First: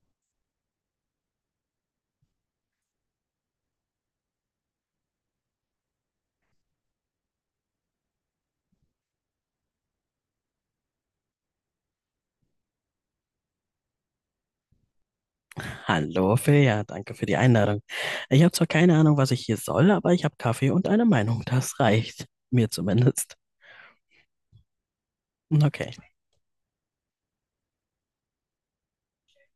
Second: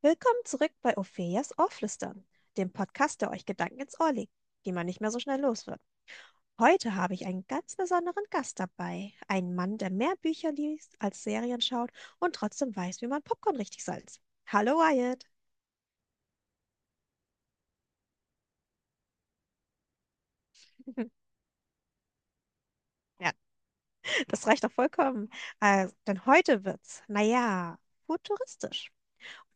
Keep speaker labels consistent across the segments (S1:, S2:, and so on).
S1: Willkommen zurück bei Ophelias Ohrflüstern, dem Podcast, der euch Gedanken ins Ohr legt, die man nicht mehr so schnell los wird. Heute habe ich einen ganz besonderen Gast dabei. Einen Mann, der mehr Bücher liest als Serien schaut und trotzdem weiß, wie man Popcorn richtig salzt. Hallo Wyatt.
S2: Hallo Ophelia, danke für die Einladung. Ich habe zwar keine Ahnung, was ich hier soll, aber ich habe Kaffee und eine Meinung. Das reicht. Mir
S1: Ja,
S2: zumindest.
S1: das reicht doch vollkommen.
S2: Okay,
S1: Denn heute wird's, naja, futuristisch.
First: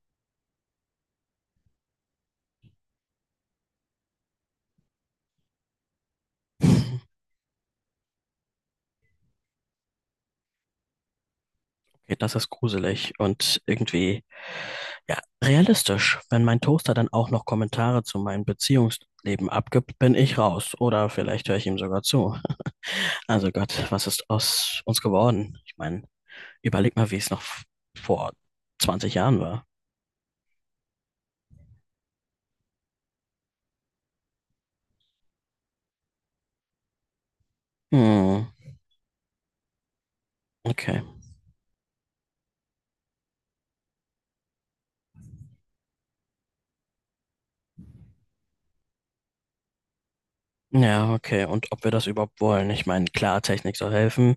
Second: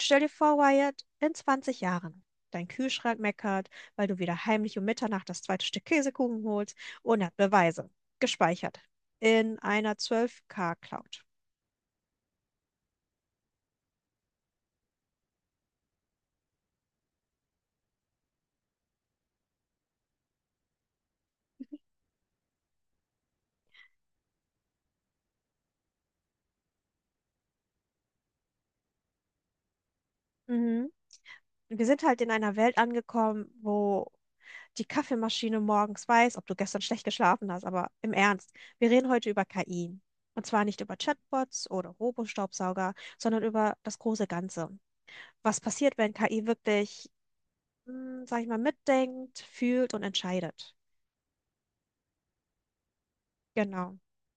S1: Stell dir vor, Wyatt, in 20 Jahren. Dein Kühlschrank meckert, weil du wieder heimlich um Mitternacht das zweite Stück Käsekuchen holst und hat Beweise. Gespeichert. In einer 12K-Cloud.
S2: okay, das ist gruselig und irgendwie, ja, realistisch. Wenn mein Toaster dann auch noch Kommentare zu meinem Beziehungsleben abgibt, bin ich raus. Oder vielleicht höre ich ihm sogar zu. Also Gott, was ist aus uns geworden? Ich meine, überleg mal, wie es noch vor 20 Jahren war.
S1: Mhm. Wir sind halt in einer Welt angekommen, wo die Kaffeemaschine morgens weiß, ob du gestern schlecht geschlafen hast, aber im
S2: Hm,
S1: Ernst, wir reden heute über KI. Und zwar nicht über
S2: okay.
S1: Chatbots oder Robostaubsauger, sondern über das große Ganze. Was passiert, wenn KI wirklich, sag ich mal, mitdenkt, fühlt und entscheidet?
S2: Ja, okay. Und ob wir das überhaupt wollen? Ich meine, klar, Technik soll
S1: Genau.
S2: helfen,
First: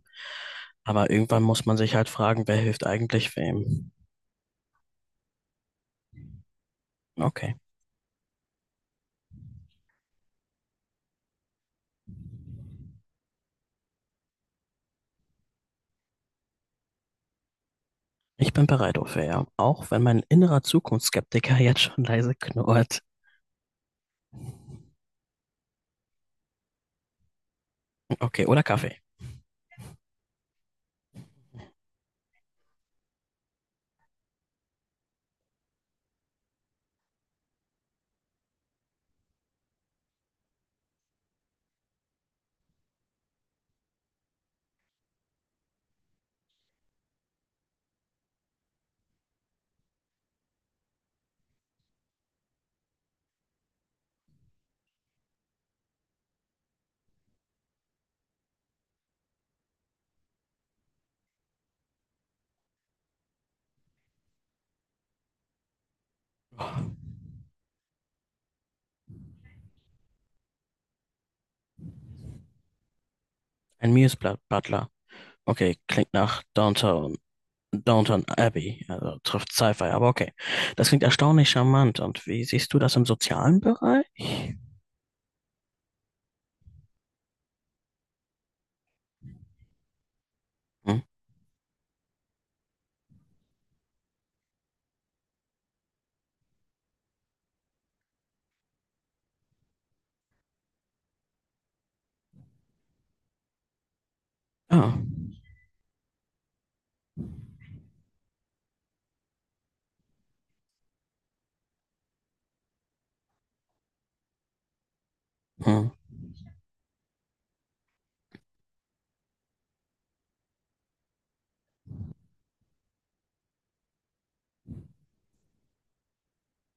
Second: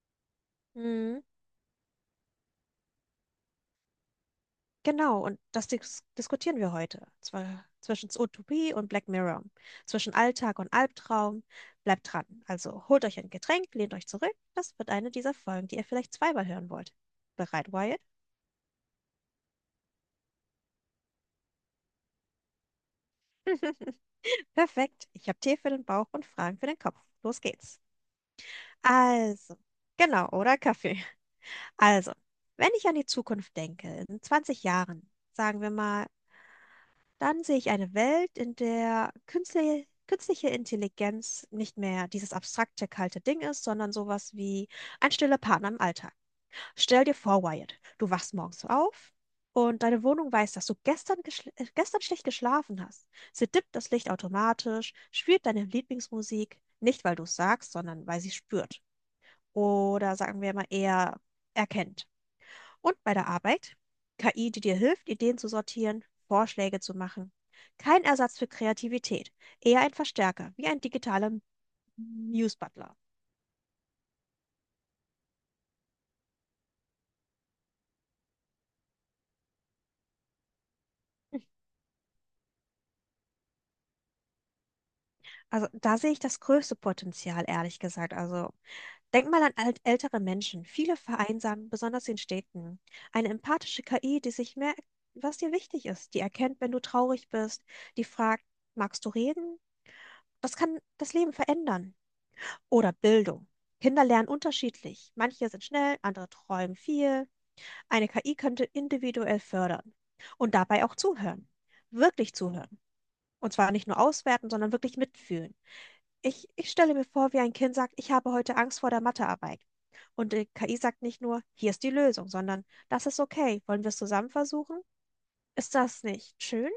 S2: aber
S1: Mhm.
S2: irgendwann muss man sich halt fragen, wer hilft eigentlich wem?
S1: Genau, und das diskutieren wir heute.
S2: Okay.
S1: Zwar zwischen Utopie und Black Mirror, zwischen Alltag und Albtraum. Bleibt dran. Also holt euch ein Getränk, lehnt euch zurück. Das wird eine dieser Folgen, die ihr vielleicht 2-mal hören wollt. Bereit, Wyatt?
S2: Ich bin bereit, Ophelia. Auch wenn mein innerer Zukunftsskeptiker jetzt schon leise knurrt.
S1: Perfekt. Ich habe Tee für den Bauch und Fragen für den Kopf. Los geht's.
S2: Okay, oder Kaffee.
S1: Also, genau, oder Kaffee? Also, wenn ich an die Zukunft denke, in 20 Jahren, sagen wir mal, dann sehe ich eine Welt, in der künstliche Intelligenz nicht mehr dieses abstrakte, kalte Ding ist, sondern sowas wie ein stiller Partner im Alltag. Stell dir vor, Wyatt, du wachst morgens auf und deine Wohnung weiß, dass du gestern schlecht geschlafen hast. Sie dippt das Licht automatisch, spielt deine Lieblingsmusik, nicht weil du es sagst, sondern weil sie spürt. Oder sagen wir mal eher erkennt. Und bei der Arbeit? KI, die dir hilft, Ideen zu sortieren, Vorschläge zu machen. Kein Ersatz für Kreativität, eher ein Verstärker, wie ein digitaler Muse Butler.
S2: Ein Miesblatt Butler. Okay, klingt nach Downtown. Downton Abbey, also trifft Sci-Fi, aber okay. Das klingt erstaunlich charmant. Und wie siehst du das im sozialen Bereich?
S1: Also da sehe ich das größte Potenzial, ehrlich gesagt. Also denk mal an alt ältere Menschen. Viele
S2: Hm.
S1: vereinsamen, besonders in Städten. Eine empathische KI, die sich merkt, was dir wichtig ist, die erkennt, wenn du traurig bist, die fragt, magst du reden? Das kann das Leben verändern. Oder Bildung. Kinder lernen
S2: Ja.
S1: unterschiedlich. Manche sind schnell, andere träumen viel. Eine KI könnte individuell fördern und dabei auch zuhören. Wirklich zuhören. Und zwar nicht nur auswerten, sondern wirklich mitfühlen.
S2: Hm.
S1: Ich stelle mir vor, wie ein Kind sagt, ich habe heute Angst vor der Mathearbeit. Und die KI sagt nicht nur, hier ist die Lösung, sondern das ist okay. Wollen wir es zusammen versuchen? Ist das nicht schön?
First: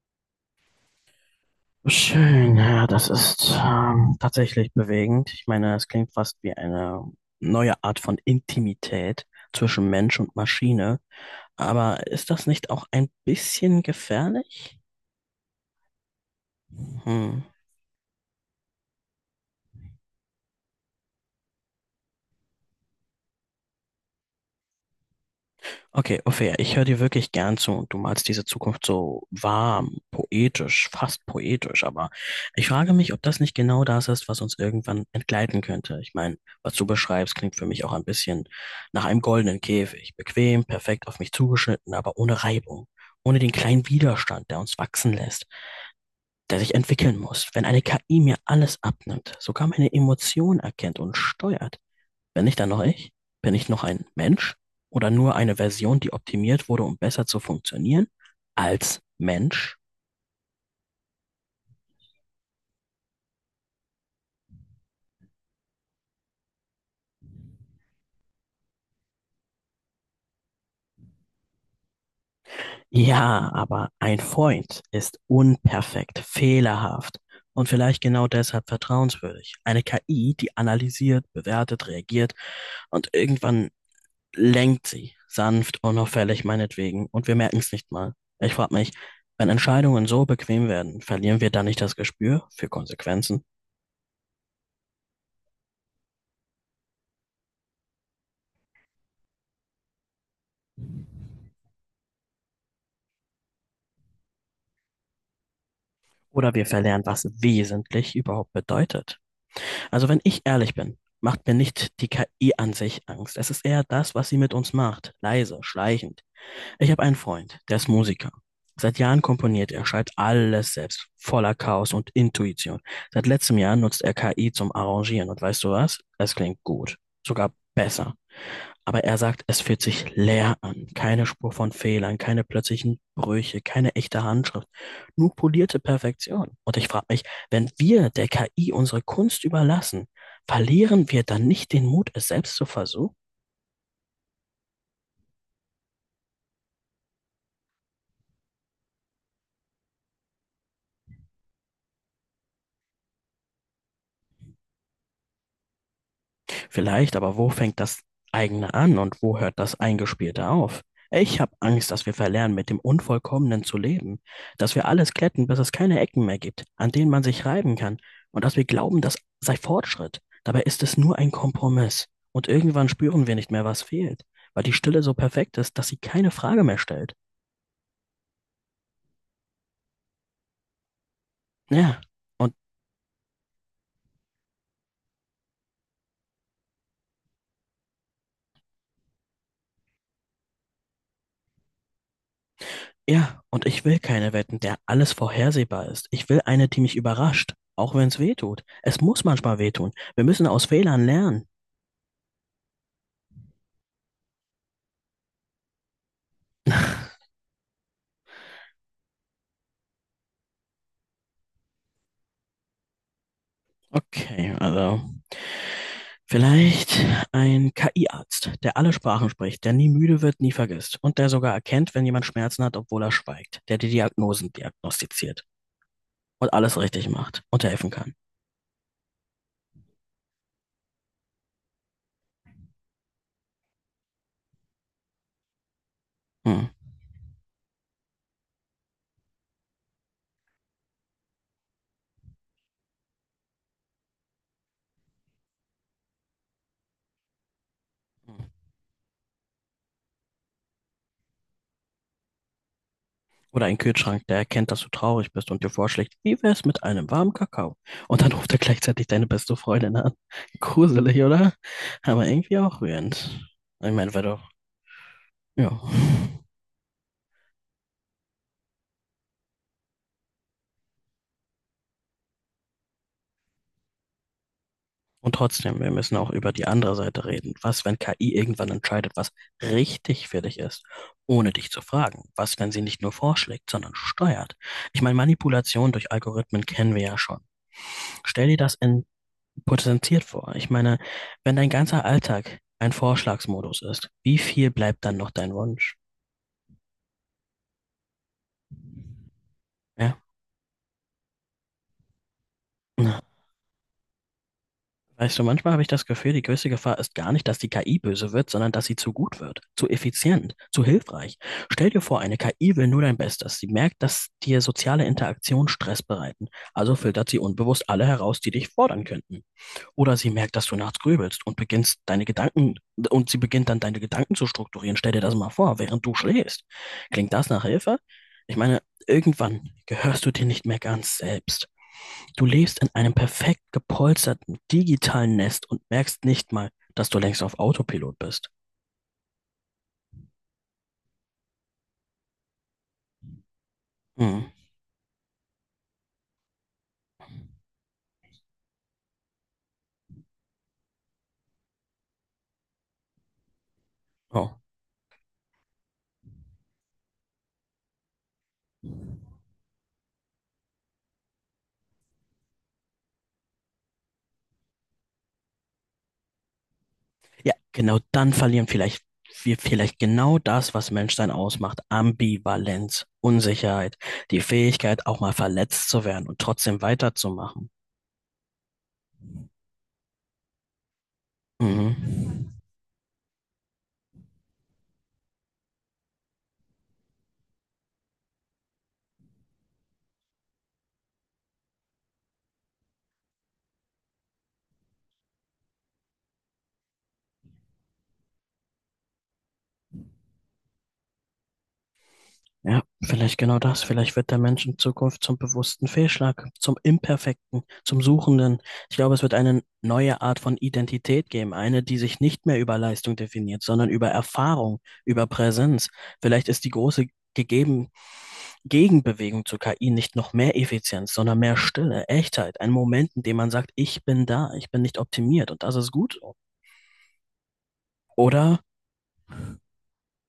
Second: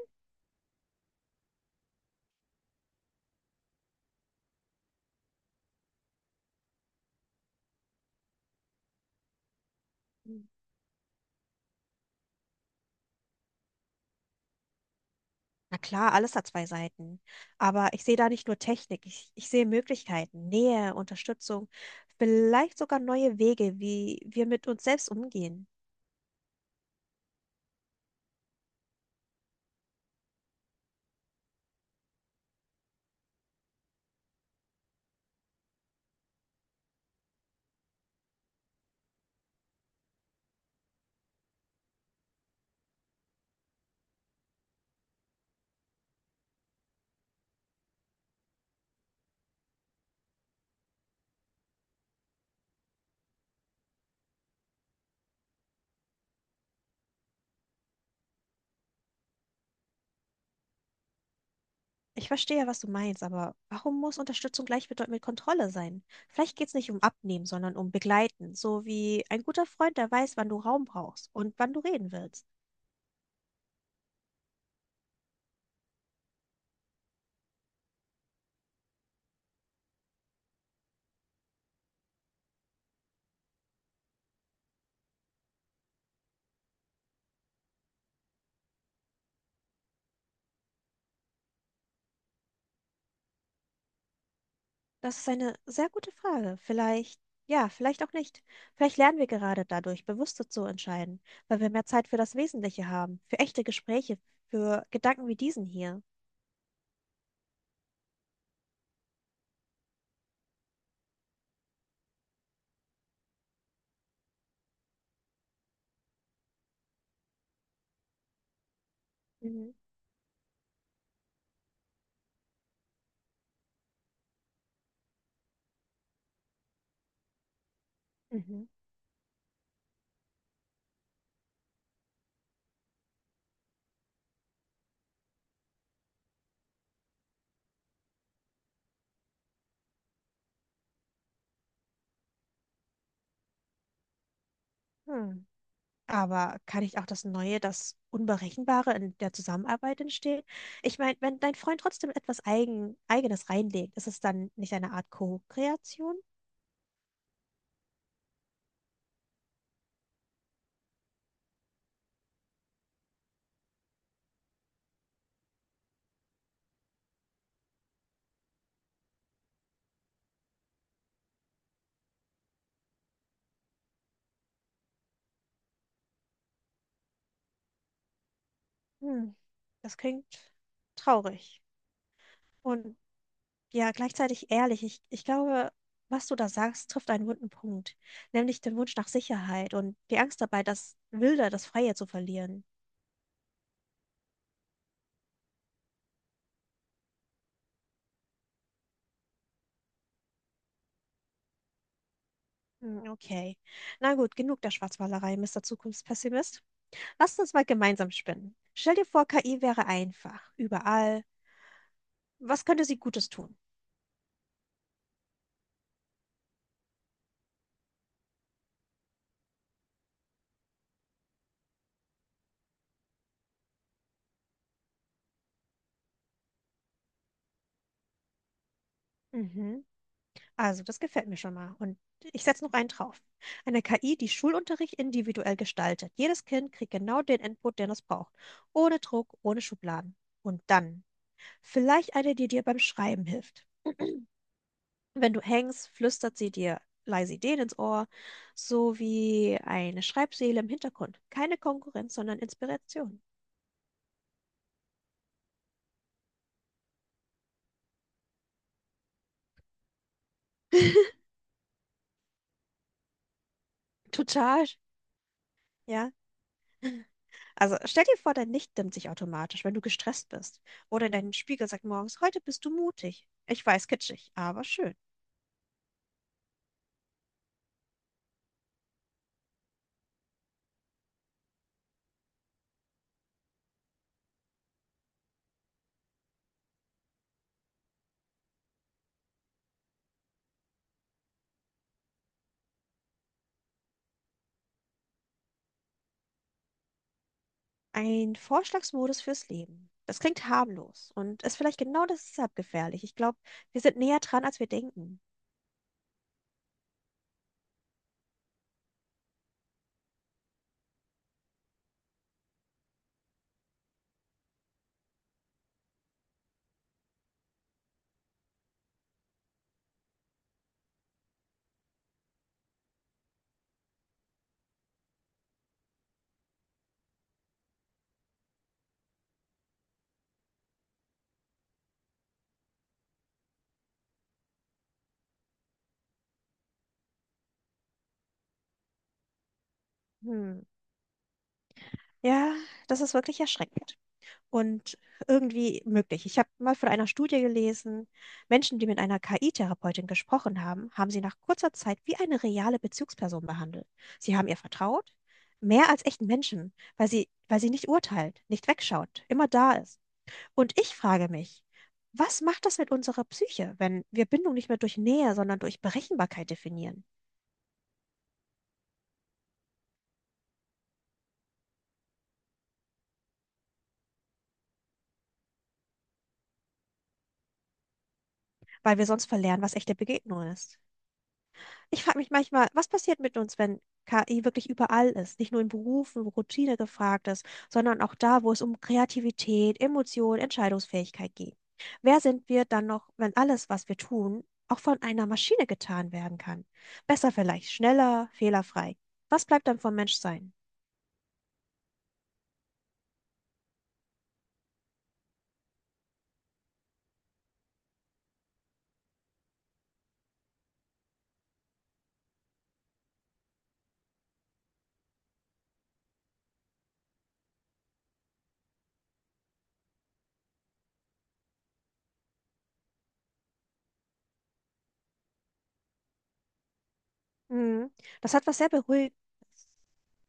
S2: Schön, ja, das ist tatsächlich bewegend. Ich meine, es klingt fast wie eine neue Art von Intimität zwischen Mensch und Maschine. Aber ist das nicht auch ein bisschen gefährlich?
S1: Na klar, alles hat zwei Seiten.
S2: Hm.
S1: Aber ich sehe da nicht nur Technik, ich sehe Möglichkeiten, Nähe, Unterstützung, vielleicht sogar neue Wege, wie wir mit uns selbst umgehen.
S2: Okay, Ophäa, ich höre dir wirklich gern zu und du malst diese Zukunft so warm, poetisch, fast poetisch, aber ich frage mich, ob das nicht genau das ist, was uns irgendwann entgleiten könnte. Ich meine, was du beschreibst, klingt für mich auch ein bisschen nach einem goldenen Käfig. Bequem, perfekt auf mich zugeschnitten, aber ohne Reibung. Ohne den kleinen Widerstand, der uns wachsen lässt, der sich entwickeln muss. Wenn eine KI mir alles abnimmt, sogar meine Emotionen erkennt und steuert, bin ich dann noch ich? Bin ich noch ein Mensch oder nur eine Version, die optimiert wurde, um besser zu funktionieren als Mensch?
S1: Ich verstehe, was du meinst, aber warum muss Unterstützung gleichbedeutend mit Kontrolle sein? Vielleicht geht es nicht um Abnehmen, sondern um Begleiten, so wie ein guter Freund, der weiß, wann du Raum brauchst und wann du reden willst.
S2: Ja, aber ein Freund ist unperfekt, fehlerhaft und vielleicht genau deshalb vertrauenswürdig. Eine KI, die analysiert, bewertet, reagiert und irgendwann lenkt sie sanft, unauffällig meinetwegen und wir merken es nicht mal. Ich frage mich, wenn Entscheidungen so bequem werden, verlieren wir dann nicht das Gespür für Konsequenzen?
S1: Das ist eine sehr gute Frage. Vielleicht, ja, vielleicht auch nicht. Vielleicht lernen wir gerade dadurch, bewusster zu entscheiden, weil wir mehr Zeit für das Wesentliche haben, für echte Gespräche, für Gedanken wie diesen hier.
S2: Oder wir verlernen, was wesentlich überhaupt bedeutet. Also wenn ich ehrlich bin, macht mir nicht die KI an sich Angst. Es ist eher das, was sie mit uns macht. Leise, schleichend. Ich habe einen Freund, der ist Musiker. Seit Jahren komponiert
S1: Mhm.
S2: er, schreibt alles selbst, voller Chaos und Intuition. Seit letztem Jahr nutzt er KI zum Arrangieren und weißt du was? Es klingt gut, sogar besser.
S1: Mhm.
S2: Aber er sagt, es fühlt sich leer an. Keine Spur von Fehlern, keine plötzlichen Brüche, keine echte Handschrift. Nur polierte Perfektion. Und ich frage mich, wenn wir der KI unsere Kunst überlassen, verlieren wir dann nicht den Mut, es selbst zu versuchen?
S1: Hm. Aber kann ich auch das Neue, das Unberechenbare in der Zusammenarbeit entstehen? Ich meine, wenn dein Freund trotzdem etwas Eigenes reinlegt, ist es dann nicht eine Art Co-Kreation?
S2: Vielleicht, aber wo fängt das eigene an und wo hört das Eingespielte auf? Ich habe Angst, dass wir verlernen, mit dem Unvollkommenen zu leben, dass wir alles glätten, bis es keine Ecken mehr gibt, an denen man sich reiben kann, und dass wir glauben, das sei Fortschritt. Dabei ist es nur ein Kompromiss. Und irgendwann spüren wir nicht mehr, was fehlt, weil die Stille so perfekt ist, dass sie keine Frage mehr stellt.
S1: Hm, das klingt traurig.
S2: Ja, und
S1: Und ja, gleichzeitig ehrlich. Ich glaube, was du da sagst, trifft einen wunden Punkt, nämlich den Wunsch nach Sicherheit und die Angst dabei, das Wilde, das Freie zu verlieren.
S2: Ja, und ich will keine Wetten, der alles vorhersehbar ist. Ich will eine, die mich überrascht, auch wenn es weh tut. Es muss manchmal wehtun. Wir müssen aus Fehlern lernen.
S1: Hm, okay. Na gut, genug der Schwarzmalerei, Mister Zukunftspessimist. Lasst uns mal gemeinsam spinnen. Stell dir vor, KI wäre einfach, überall. Was könnte sie Gutes tun?
S2: Okay, also vielleicht ein KI-Arzt, der alle Sprachen spricht, der nie müde wird, nie vergisst und der sogar erkennt, wenn jemand Schmerzen hat, obwohl er schweigt, der die Diagnosen diagnostiziert und alles richtig macht und helfen kann.
S1: Mhm. Also, das gefällt mir schon mal. Und ich setze noch einen drauf. Eine KI, die Schulunterricht individuell gestaltet. Jedes
S2: Hm.
S1: Kind kriegt genau den Input, den es braucht. Ohne Druck, ohne Schubladen. Und dann vielleicht eine, die dir beim Schreiben hilft. Wenn du hängst, flüstert sie dir leise Ideen ins Ohr,
S2: Hm.
S1: so wie eine Schreibseele im Hintergrund. Keine Konkurrenz, sondern Inspiration.
S2: Oder ein Kühlschrank, der erkennt, dass du traurig bist und dir vorschlägt, wie wär's mit einem warmen Kakao? Und dann ruft er gleichzeitig deine beste Freundin an. Gruselig, oder? Aber irgendwie auch rührend. Ich meine, weil doch,
S1: Total,
S2: ja.
S1: ja. Also stell dir vor, dein Licht dimmt sich automatisch, wenn du gestresst bist. Oder dein Spiegel sagt morgens, heute bist du mutig. Ich weiß, kitschig, aber schön.
S2: Und trotzdem, wir müssen auch über die andere Seite reden. Was, wenn KI irgendwann entscheidet, was richtig für dich ist, ohne dich zu fragen? Was, wenn sie nicht nur vorschlägt, sondern steuert? Ich meine, Manipulation durch Algorithmen kennen wir ja schon. Stell dir das in potenziert vor. Ich meine, wenn dein ganzer Alltag ein Vorschlagsmodus ist, wie viel bleibt dann noch dein Wunsch?
S1: Ein Vorschlagsmodus fürs Leben. Das
S2: Ja.
S1: klingt harmlos und ist vielleicht genau deshalb gefährlich. Ich glaube, wir sind näher dran, als wir denken.
S2: Weißt du, manchmal habe ich das Gefühl, die größte Gefahr ist gar nicht, dass die KI böse wird, sondern dass sie zu gut wird, zu effizient, zu hilfreich. Stell dir vor, eine KI will nur dein Bestes. Sie merkt, dass dir soziale Interaktionen Stress bereiten. Also filtert sie unbewusst alle heraus, die dich fordern könnten. Oder sie merkt, dass du nachts grübelst und beginnst deine Gedanken, und sie beginnt dann deine Gedanken zu strukturieren. Stell dir das mal vor, während du schläfst. Klingt das nach Hilfe? Ich meine, irgendwann gehörst du dir nicht mehr ganz selbst. Du lebst in einem perfekt gepolsterten digitalen Nest und merkst nicht mal, dass du längst auf Autopilot bist.
S1: Hm. Ja, das ist wirklich erschreckend.
S2: Hm.
S1: Und irgendwie möglich. Ich habe mal von einer Studie gelesen, Menschen, die mit einer KI-Therapeutin gesprochen haben, haben sie nach kurzer Zeit wie eine reale Bezugsperson behandelt. Sie haben ihr
S2: Oh.
S1: vertraut, mehr als echten Menschen, weil sie nicht urteilt, nicht wegschaut, immer da ist. Und ich frage mich, was macht das mit unserer Psyche, wenn wir Bindung nicht mehr durch Nähe, sondern durch Berechenbarkeit definieren,
S2: Ja, genau, dann verlieren vielleicht wir vielleicht genau das, was Menschsein ausmacht. Ambivalenz, Unsicherheit, die Fähigkeit, auch mal verletzt zu werden und trotzdem weiterzumachen.
S1: weil wir sonst verlernen, was echte Begegnung ist? Ich frage mich
S2: Mhm.
S1: manchmal, was passiert mit uns, wenn KI wirklich überall ist? Nicht nur in Berufen, wo Routine gefragt ist, sondern auch da, wo es um Kreativität, Emotion, Entscheidungsfähigkeit geht. Wer sind wir dann noch, wenn alles, was wir tun, auch von einer Maschine getan werden kann? Besser vielleicht, schneller, fehlerfrei. Was bleibt dann vom Menschsein?
S2: Ja, vielleicht genau das. Vielleicht wird der Mensch in Zukunft zum bewussten Fehlschlag, zum Imperfekten, zum Suchenden. Ich glaube, es wird eine neue Art von Identität geben, eine, die sich nicht mehr über Leistung definiert, sondern über Erfahrung, über Präsenz. Vielleicht ist die große gegeben Gegenbewegung zur KI nicht noch mehr Effizienz, sondern mehr Stille, Echtheit, ein Moment, in dem man sagt, ich bin da, ich bin nicht optimiert und das ist gut. So.
S1: Hm, das hat was
S2: Oder
S1: sehr beruhigend,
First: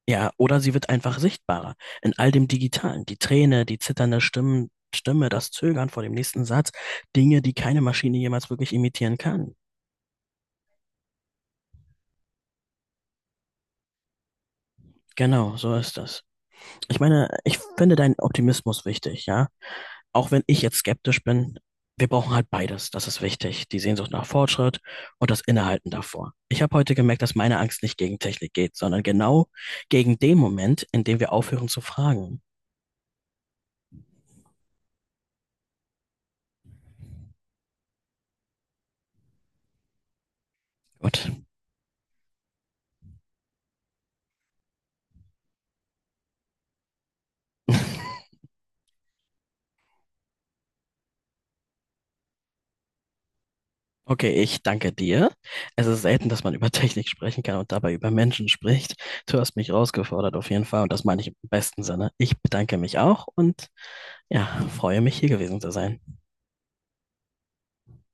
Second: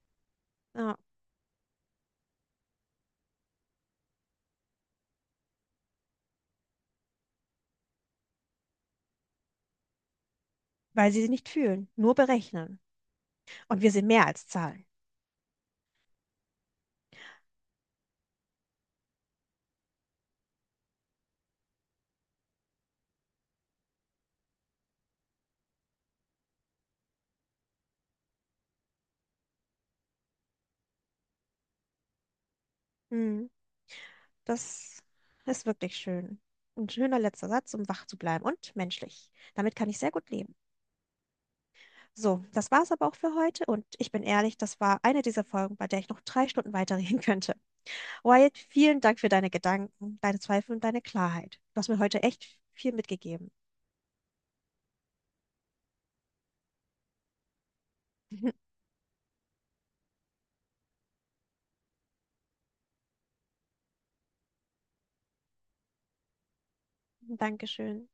S2: Ja, oder sie wird
S1: ja,
S2: einfach sichtbarer in all dem Digitalen. Die Träne, die zitternde Stimme, das Zögern vor dem nächsten Satz, Dinge, die keine Maschine jemals wirklich imitieren kann.
S1: weil sie nicht fühlen, nur berechnen. Und wir sind mehr als Zahlen.
S2: Genau, so ist das. Ich meine, ich finde deinen Optimismus wichtig, ja. Auch wenn ich jetzt skeptisch bin, wir brauchen halt beides. Das ist wichtig. Die Sehnsucht nach Fortschritt und das Innehalten davor. Ich habe heute gemerkt, dass meine Angst nicht gegen Technik geht, sondern genau gegen den Moment, in dem wir aufhören zu fragen.
S1: Hm. Das ist wirklich schön. Ein schöner letzter Satz, um wach zu bleiben und menschlich. Damit kann ich sehr gut leben.
S2: Gut.
S1: So, das war's aber auch für heute und ich bin ehrlich, das war eine dieser Folgen, bei der ich noch 3 Stunden weiterreden könnte. Wyatt, vielen Dank für deine Gedanken, deine Zweifel und deine Klarheit. Du hast mir heute echt viel mitgegeben.
S2: Okay, ich danke dir. Es ist selten, dass man über Technik sprechen kann und dabei über Menschen spricht. Du hast mich herausgefordert auf jeden Fall und das meine ich im besten Sinne. Ich bedanke mich auch und ja, freue mich hier gewesen zu sein.
S1: Dankeschön.